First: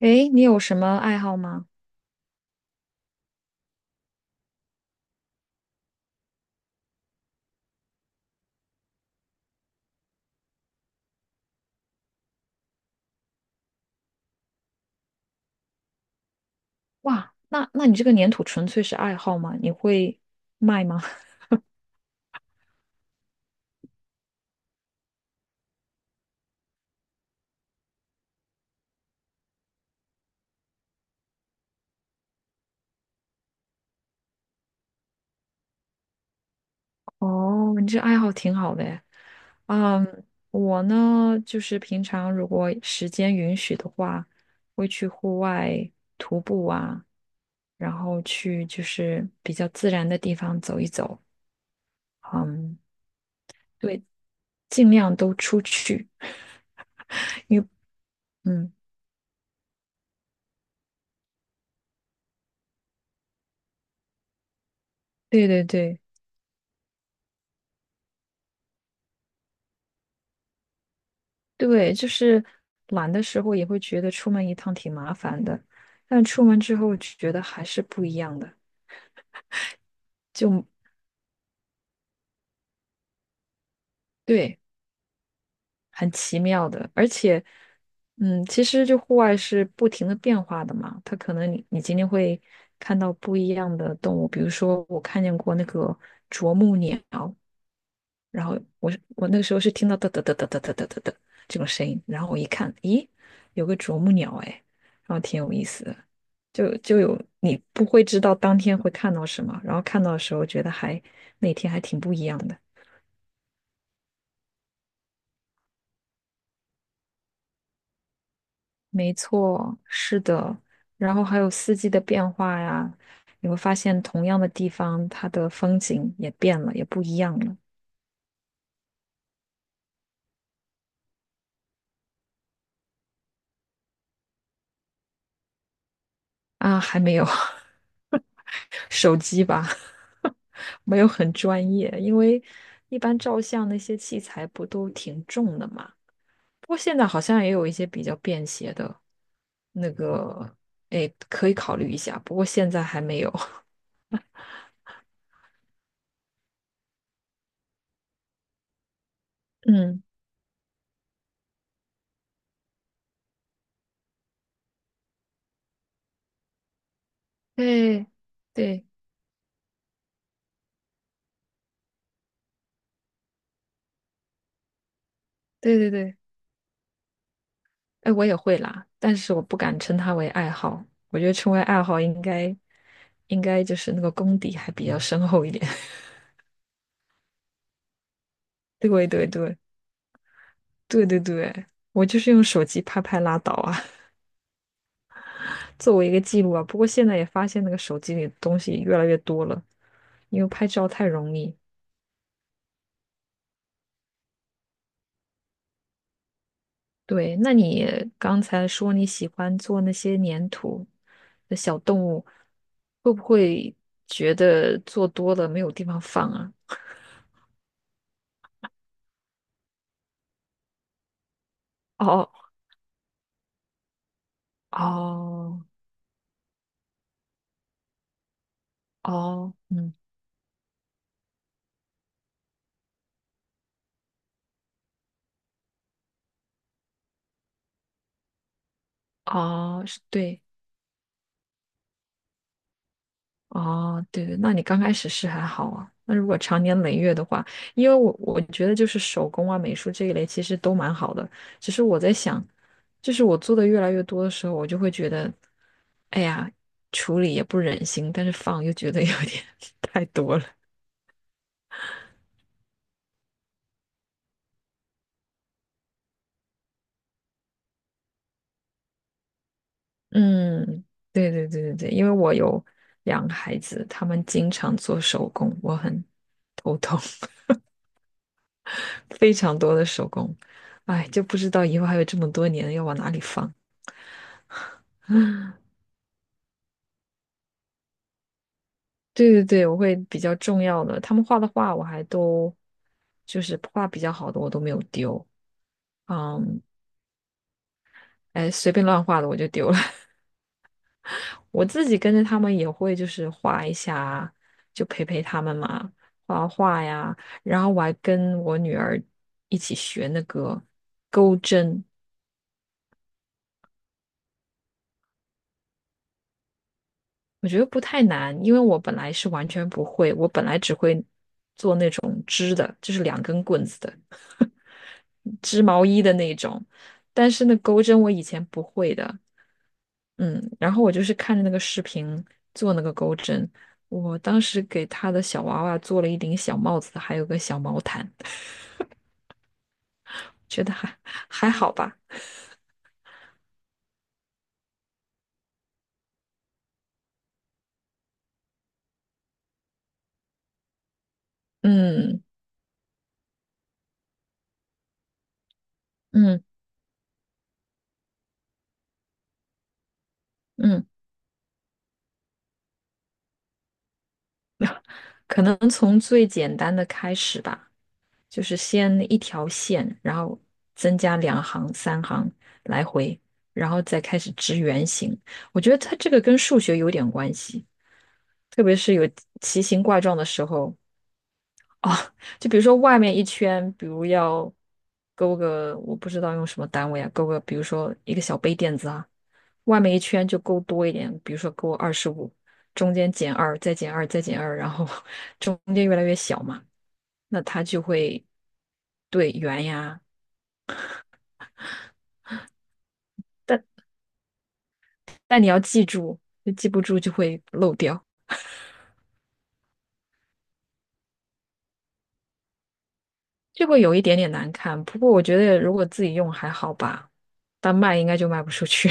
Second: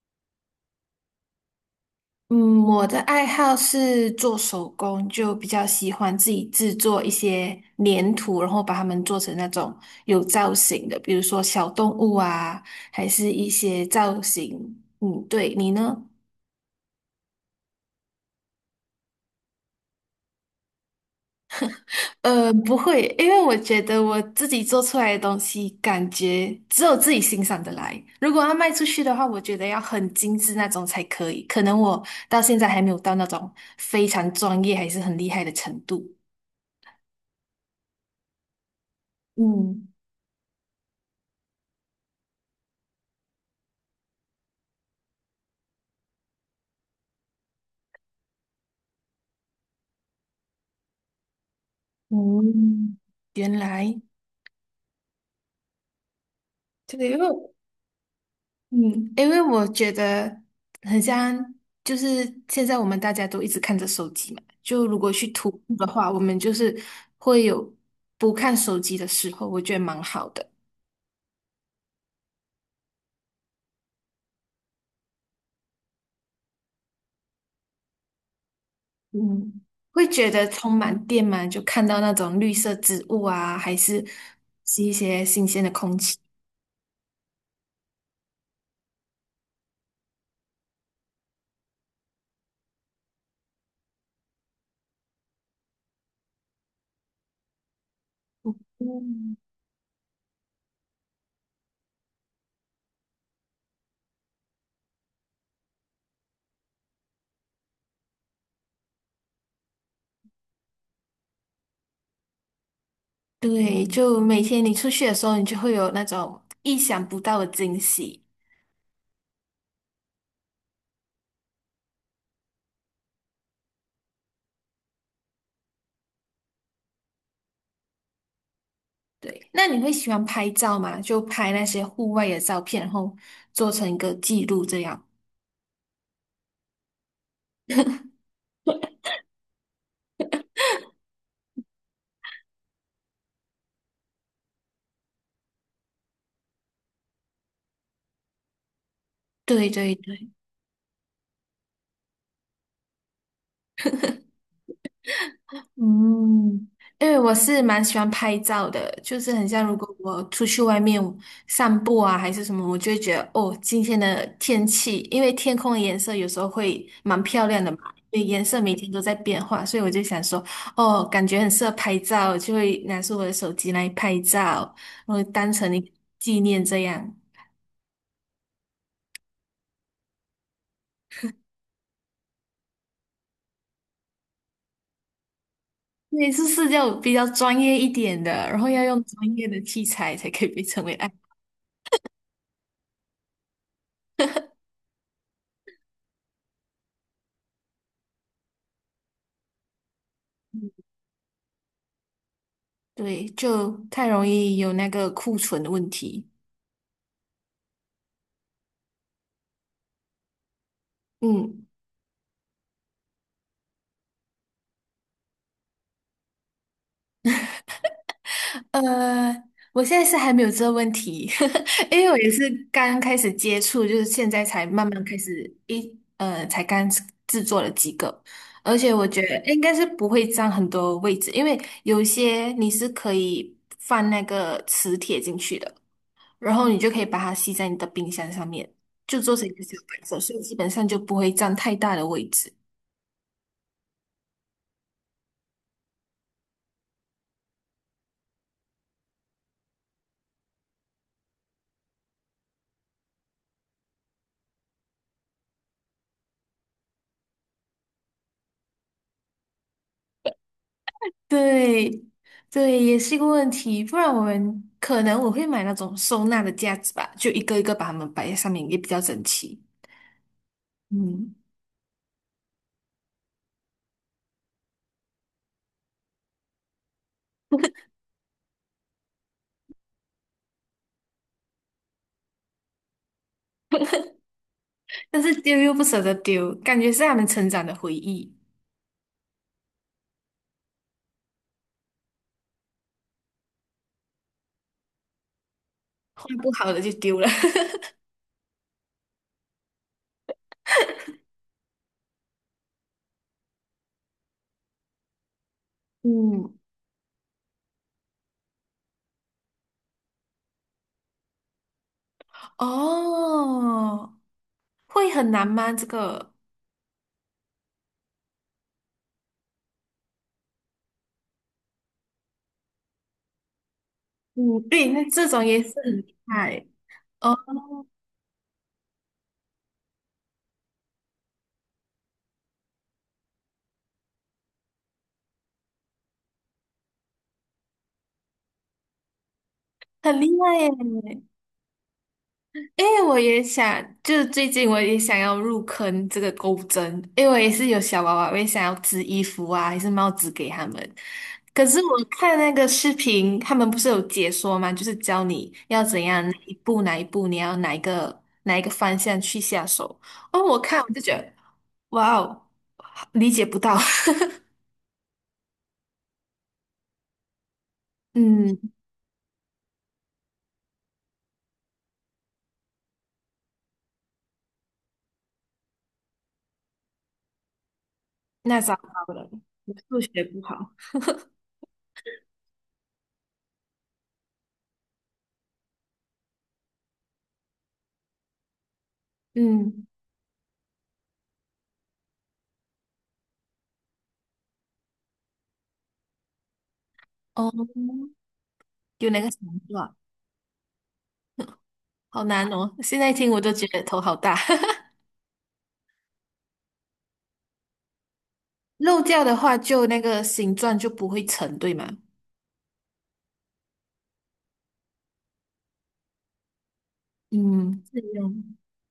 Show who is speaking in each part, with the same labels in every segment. Speaker 1: 诶，你有什么爱好吗？
Speaker 2: 嗯，我的爱好是做手工，就比较喜欢自己制作一些粘土，然后把它们做成那种有造型的，比如说小动物啊，还是一些造型。嗯，对，你呢？
Speaker 1: 哇，那你这个粘土纯粹是爱好吗？你会卖吗？
Speaker 2: 不会，因为我觉得我自己做出来的东西，感觉只有自己欣赏的来。如果要卖出去的话，我觉得要很精致那种才可以。可能我到现在还没有到那种非常专业还是很厉害的程度。
Speaker 1: 哦，你这爱好挺好的诶。
Speaker 2: 嗯。
Speaker 1: 嗯，我呢，就是平常如果时间允许的话，会去户外徒步啊，然后去就是比较自然的地方走一走。嗯，
Speaker 2: 嗯，原来
Speaker 1: 对，尽量都出去，
Speaker 2: 这个，因为
Speaker 1: 因为嗯，
Speaker 2: 嗯，因为我觉得很像，就是现在我们大家都一直看着手机嘛，就如果去
Speaker 1: 对
Speaker 2: 徒
Speaker 1: 对
Speaker 2: 步的
Speaker 1: 对。
Speaker 2: 话，我们就是会有不看手机的时候，我觉得蛮好的。
Speaker 1: 对，就是懒的时候也会觉得出门一趟挺麻烦的，但出门之后觉得还是不一样的，
Speaker 2: 嗯，会觉得
Speaker 1: 就
Speaker 2: 充满电嘛，就看到那种绿色植物啊，还是
Speaker 1: 对，
Speaker 2: 是一些新鲜的空
Speaker 1: 很
Speaker 2: 气。
Speaker 1: 奇妙的。而且，嗯，其实就户外是不停的变化的嘛，它可能你今天会看到不一样的动物，比如说我看见过那个啄木鸟，然后我
Speaker 2: 嗯，
Speaker 1: 那个时候是听到哒哒哒哒哒哒哒哒哒这种声音，然后我一看，咦，有个啄木鸟哎，然后挺有意思的，就有你不会知道当天会看到什么，然后看到的时候觉得还那天还挺不一样的。
Speaker 2: 对，就每天你出去的时候，你就会有那种意想不到的惊喜。
Speaker 1: 没错，是的，然后还有四季的变化呀，你会发现同样的地方，它的风景也变了，也不一样了。
Speaker 2: 对，那你会喜欢拍照吗？就拍那些户外的照片，然后做成一个记录这样。
Speaker 1: 啊，还没有 手机吧，没有很专业，因为一般照相那些器材不都挺重的嘛。不过现在好像也有一些比较便携的，
Speaker 2: 对
Speaker 1: 那
Speaker 2: 对对，
Speaker 1: 个，哎，可以考虑一下。不过现在还没有。
Speaker 2: 嗯，因为我是蛮喜欢拍照的，就是很像如果
Speaker 1: 嗯，
Speaker 2: 我出去外面散步啊，还是什么，我就会觉得哦，今天的天气，因为天空的颜色有时候会蛮漂亮的嘛，
Speaker 1: 对，
Speaker 2: 因为颜色每
Speaker 1: 对，
Speaker 2: 天都在变化，所以我就想说，哦，感觉很适合拍照，就会拿出我的手机来拍照，然后当成
Speaker 1: 对
Speaker 2: 一个
Speaker 1: 对对，
Speaker 2: 纪念这样。
Speaker 1: 哎，我也会啦，但是我不敢称它为爱好。我觉得称为爱好应该，应该就是那个功底还比较深厚一点。
Speaker 2: 对，是是要比较专业一点的，然后要用
Speaker 1: 对对
Speaker 2: 专业
Speaker 1: 对。
Speaker 2: 的器材才可以被称为
Speaker 1: 对
Speaker 2: 爱。
Speaker 1: 对对，我就是用手机拍拍拉倒啊，作为一个记录啊。不过现在也发现那个手机里的东西越来越多了，因为拍照太容易。
Speaker 2: 对，就太容易有那个库存的问题。
Speaker 1: 对，那你刚才说你喜欢做那些粘土的
Speaker 2: 嗯，
Speaker 1: 小动物，会不会觉得做多了没有地方放啊？
Speaker 2: 呃，我现在是还没有这个问题，因为我也
Speaker 1: 哦
Speaker 2: 是刚开始接触，就是现在才慢慢开始
Speaker 1: 哦
Speaker 2: 才刚制作了几个，而且我觉得
Speaker 1: 哦，
Speaker 2: 应该是
Speaker 1: 嗯，
Speaker 2: 不会占很多位置，因为有些你是可以放那个磁铁进去的。然后你就可以把它吸在你的冰箱上面，就做成一个小
Speaker 1: 哦，是
Speaker 2: 摆设，所以
Speaker 1: 对。
Speaker 2: 基本上就不会占太大的位置。
Speaker 1: 哦，对对，那你刚开始是还好啊。那如果长年累月的话，因为我觉得就是手工啊、美术这一类其实都蛮好的，只是我在想，就是我做的越来越多的时候，我就会觉得，哎呀，处理也不忍心，但是放又觉得有点 太多了。
Speaker 2: 对，对，也是一个问题。不然我们可能我会买那种收纳的架子吧，就一个一个把它们摆在上面，也比较整齐。
Speaker 1: 嗯，对
Speaker 2: 嗯，
Speaker 1: 对对对对，因为我有2个孩子，他们经常做手工，我很头痛，非常多的手工，哎，就不知道以后还有这么多年要往哪里放。
Speaker 2: 但是丢又不舍得丢，感觉是他们成长的回忆，
Speaker 1: 对对对，我会比较重要的，他们画的画我还都就是画比较好的我都没有丢，
Speaker 2: 换不
Speaker 1: 嗯，
Speaker 2: 好的就丢了。
Speaker 1: 哎，随便乱画的我就丢了。我自己跟着他们也会就是画一下，就陪陪他们嘛，画
Speaker 2: 嗯，
Speaker 1: 画呀。然后我还跟我女儿一起学那个钩针，
Speaker 2: 哦，会很难吗？这个，
Speaker 1: 我觉得不太难，因为我本来是完全不会，我本来只会做那种织的，就是2根棍子的。
Speaker 2: 嗯，对，那这种也
Speaker 1: 织
Speaker 2: 是
Speaker 1: 毛
Speaker 2: 很
Speaker 1: 衣的
Speaker 2: 厉
Speaker 1: 那种，
Speaker 2: 害
Speaker 1: 但
Speaker 2: 哦，
Speaker 1: 是那钩针我以前不会的，嗯，然后我就是看着那个视频做那个钩针，我当时给他的小娃娃做了一顶小帽子，还有个小毛毯，
Speaker 2: 很厉害
Speaker 1: 觉
Speaker 2: 耶。
Speaker 1: 得还好吧，
Speaker 2: 哎，我也想，就是最近我也想要入坑这个钩针，因为我也是有小娃娃，我也想要织衣服啊，还是帽子给他们。可是我
Speaker 1: 嗯
Speaker 2: 看那个视频，他们不是有解说吗？就是教你要怎样哪
Speaker 1: 嗯
Speaker 2: 一步哪一步，你要哪一个哪一个方向去下手。哦，我看
Speaker 1: 嗯，
Speaker 2: 我就觉得，哇哦，理解不到。
Speaker 1: 可能从最简单的开始吧，就是
Speaker 2: 嗯，
Speaker 1: 先一条线，然后增加2行、3行来回，然后再开始织圆形，我觉得它这个跟数学有点关系。
Speaker 2: 那
Speaker 1: 特
Speaker 2: 糟
Speaker 1: 别是有
Speaker 2: 糕了，
Speaker 1: 奇
Speaker 2: 我
Speaker 1: 形怪
Speaker 2: 数
Speaker 1: 状的
Speaker 2: 学不
Speaker 1: 时
Speaker 2: 好。
Speaker 1: 候，就比如说外面一圈，比如要勾个，我不知道用什么单位啊，勾个，比如说一个小杯垫子啊，外
Speaker 2: 嗯，
Speaker 1: 面一圈就勾多一点，比如说勾25，中间减二，再减二，再减二，然后 中间越来越小嘛，那
Speaker 2: 哦，
Speaker 1: 它就会
Speaker 2: 有那个
Speaker 1: 对
Speaker 2: 想
Speaker 1: 圆
Speaker 2: 法，
Speaker 1: 呀，
Speaker 2: 好难哦！现在听我都觉得
Speaker 1: 但
Speaker 2: 头好大。
Speaker 1: 但你要记住，就记不住就会漏掉，
Speaker 2: 漏掉的话，就那个形状就不会成，对吗？
Speaker 1: 就会有一点点难看。不过我觉得如果自己用还好吧，但
Speaker 2: 嗯，
Speaker 1: 卖应该就卖不出去。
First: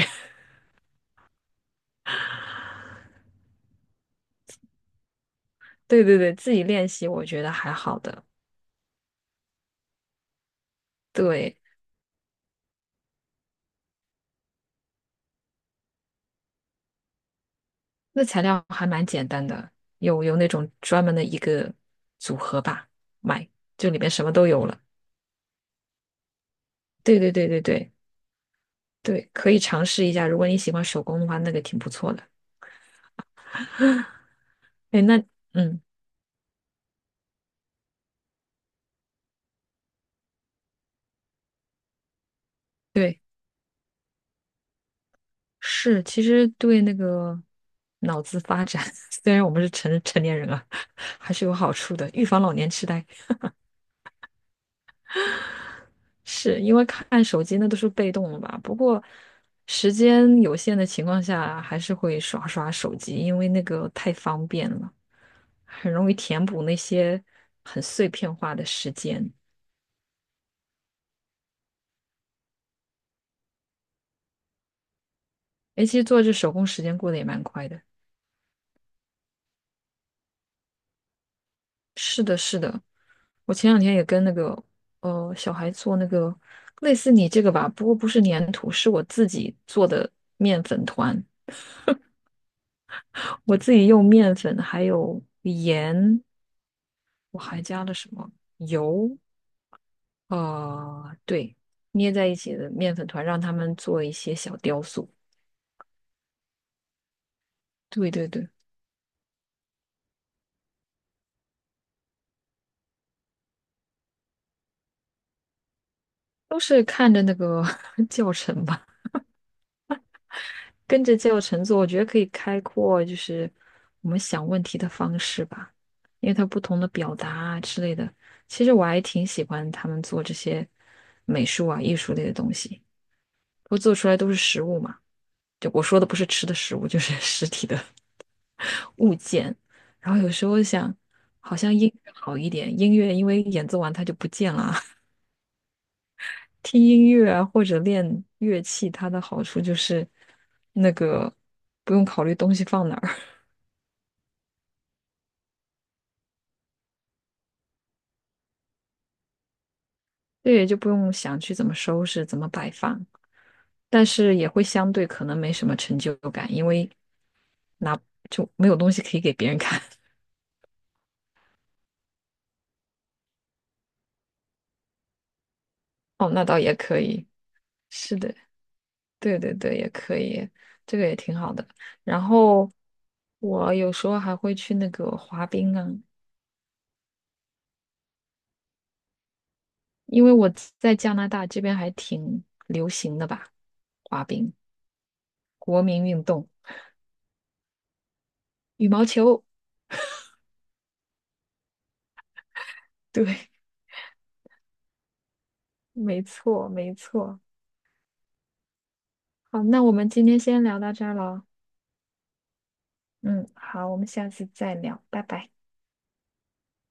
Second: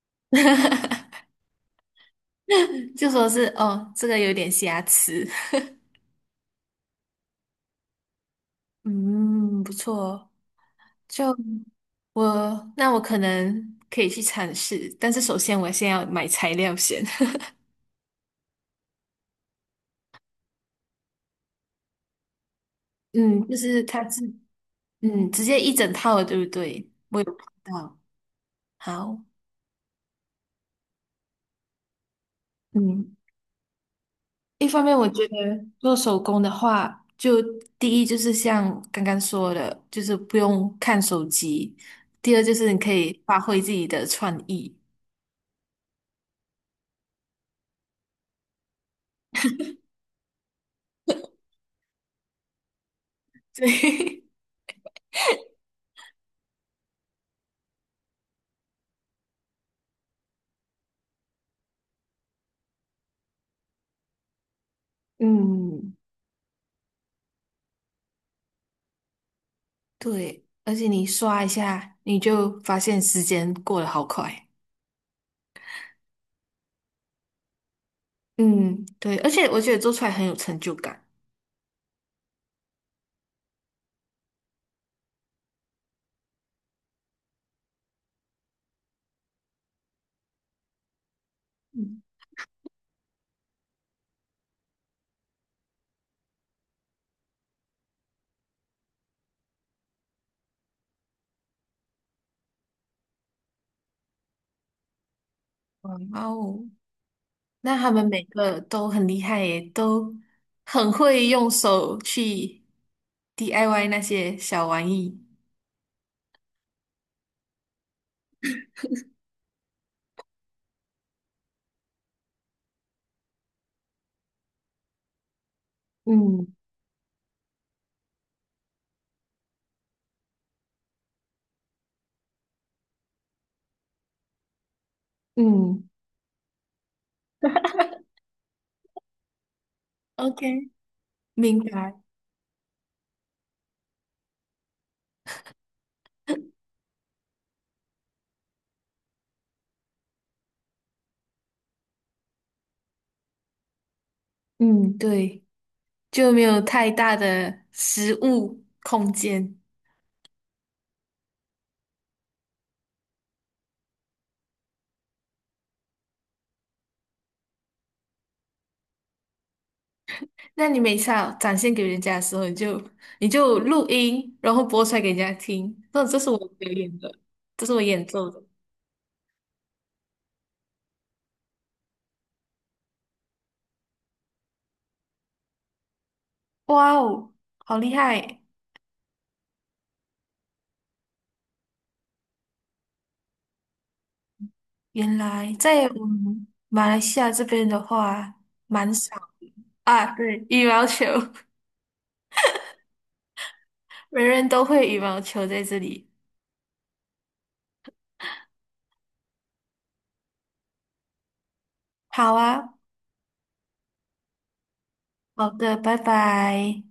Speaker 2: 就说是哦，这个有点瑕疵。
Speaker 1: 对对对，自己练习我觉得还好的。
Speaker 2: 嗯，不错哦，就
Speaker 1: 对，
Speaker 2: 那我可能可以去尝试，但是首先我先要买材料先。
Speaker 1: 那材料还蛮简单的，有那种专门的一个组合吧，
Speaker 2: 嗯，
Speaker 1: 买，
Speaker 2: 就是
Speaker 1: 就里
Speaker 2: 它
Speaker 1: 面
Speaker 2: 是
Speaker 1: 什么都有了。
Speaker 2: 嗯，直接一整套的，对不对？我
Speaker 1: 对
Speaker 2: 有
Speaker 1: 对
Speaker 2: 看
Speaker 1: 对对对
Speaker 2: 到。好，
Speaker 1: 对，可以尝试一下。如果你喜欢手工的话，那个挺不错的。
Speaker 2: 嗯。一方面，
Speaker 1: 哎，
Speaker 2: 我
Speaker 1: 那
Speaker 2: 觉得
Speaker 1: 嗯，
Speaker 2: 做手工的话，就第一就是像刚刚说的，就是不用看手机；第二就是你可以
Speaker 1: 对，
Speaker 2: 发挥自己的创意。
Speaker 1: 是，其实对那个脑子发展，虽然我们是成年人了，还是有好处的，预防老年痴呆。
Speaker 2: 对，
Speaker 1: 是因为看手机那都是被动的吧？不过时间有限的情况下，还是会刷刷手机，因为那个太方便了，很
Speaker 2: 嗯，
Speaker 1: 容易填补那些很碎片化的时间。
Speaker 2: 对，而且你刷一下，你就发现时间过得好快。
Speaker 1: 诶，其实做这手工时间过得也蛮快的。
Speaker 2: 嗯，对，而且我觉得做出来很有成就感。
Speaker 1: 是的，是的，我前2天也跟那个小孩做那个类似你这个吧，不过不是粘土，是我自己做的面粉团，
Speaker 2: 嗯，
Speaker 1: 我自己用面粉还有盐，我还加了什么油。哦，对，捏在一起的面粉团，让他们做一些小雕塑。
Speaker 2: 哇哦，那他们
Speaker 1: 对
Speaker 2: 每
Speaker 1: 对对，
Speaker 2: 个都很厉害耶，都很会用手去 DIY 那些小玩意。
Speaker 1: 都是看着那个 教程吧，跟着教程做，我觉得可以开阔就是我们想问题的方式吧，因为它
Speaker 2: 嗯，
Speaker 1: 不同的表达啊之类的。其实我还挺喜欢他们做这些美术啊、艺术类的东西，不过做出来都是实物嘛。就我
Speaker 2: 嗯，
Speaker 1: 说的不是吃的食物，就是 实体的。物件，然后有时候
Speaker 2: OK，
Speaker 1: 想，好
Speaker 2: 明
Speaker 1: 像音
Speaker 2: 白。
Speaker 1: 乐好一点，音乐因为演奏完它就不见了。听音乐啊，或者练乐器，它的好处就是那个不用考虑东西放哪儿，
Speaker 2: 嗯，对，就没有太大的实物空间。
Speaker 1: 对，就不用想去怎么收拾、怎么摆放，但是也会相对可能没什么成就感，因为就没有东西可以给别人看。
Speaker 2: 那你每次要展现给人家的时候，你就录音，然后播出来给人家听。那这是
Speaker 1: 哦，
Speaker 2: 我
Speaker 1: 那倒
Speaker 2: 表
Speaker 1: 也
Speaker 2: 演
Speaker 1: 可
Speaker 2: 的，
Speaker 1: 以，
Speaker 2: 这是我演
Speaker 1: 是
Speaker 2: 奏
Speaker 1: 的，
Speaker 2: 的。
Speaker 1: 对对对，也可以，这个也挺好的。然后我有时候还会去那个滑冰啊，
Speaker 2: 哇哦，好厉害！
Speaker 1: 因为我在加拿大这边还挺流行的吧，滑冰，
Speaker 2: 原来
Speaker 1: 国
Speaker 2: 在我
Speaker 1: 民运
Speaker 2: 们
Speaker 1: 动，
Speaker 2: 马来西亚这边的话，
Speaker 1: 羽
Speaker 2: 蛮
Speaker 1: 毛
Speaker 2: 少
Speaker 1: 球，
Speaker 2: 啊。对，羽毛球，
Speaker 1: 对，
Speaker 2: 人人都会羽毛球在这里。
Speaker 1: 没错，没错。好，那我们今天先聊到这儿了，
Speaker 2: 好啊，
Speaker 1: 嗯，好，我们下次再聊，拜
Speaker 2: 好
Speaker 1: 拜。
Speaker 2: 的，拜拜。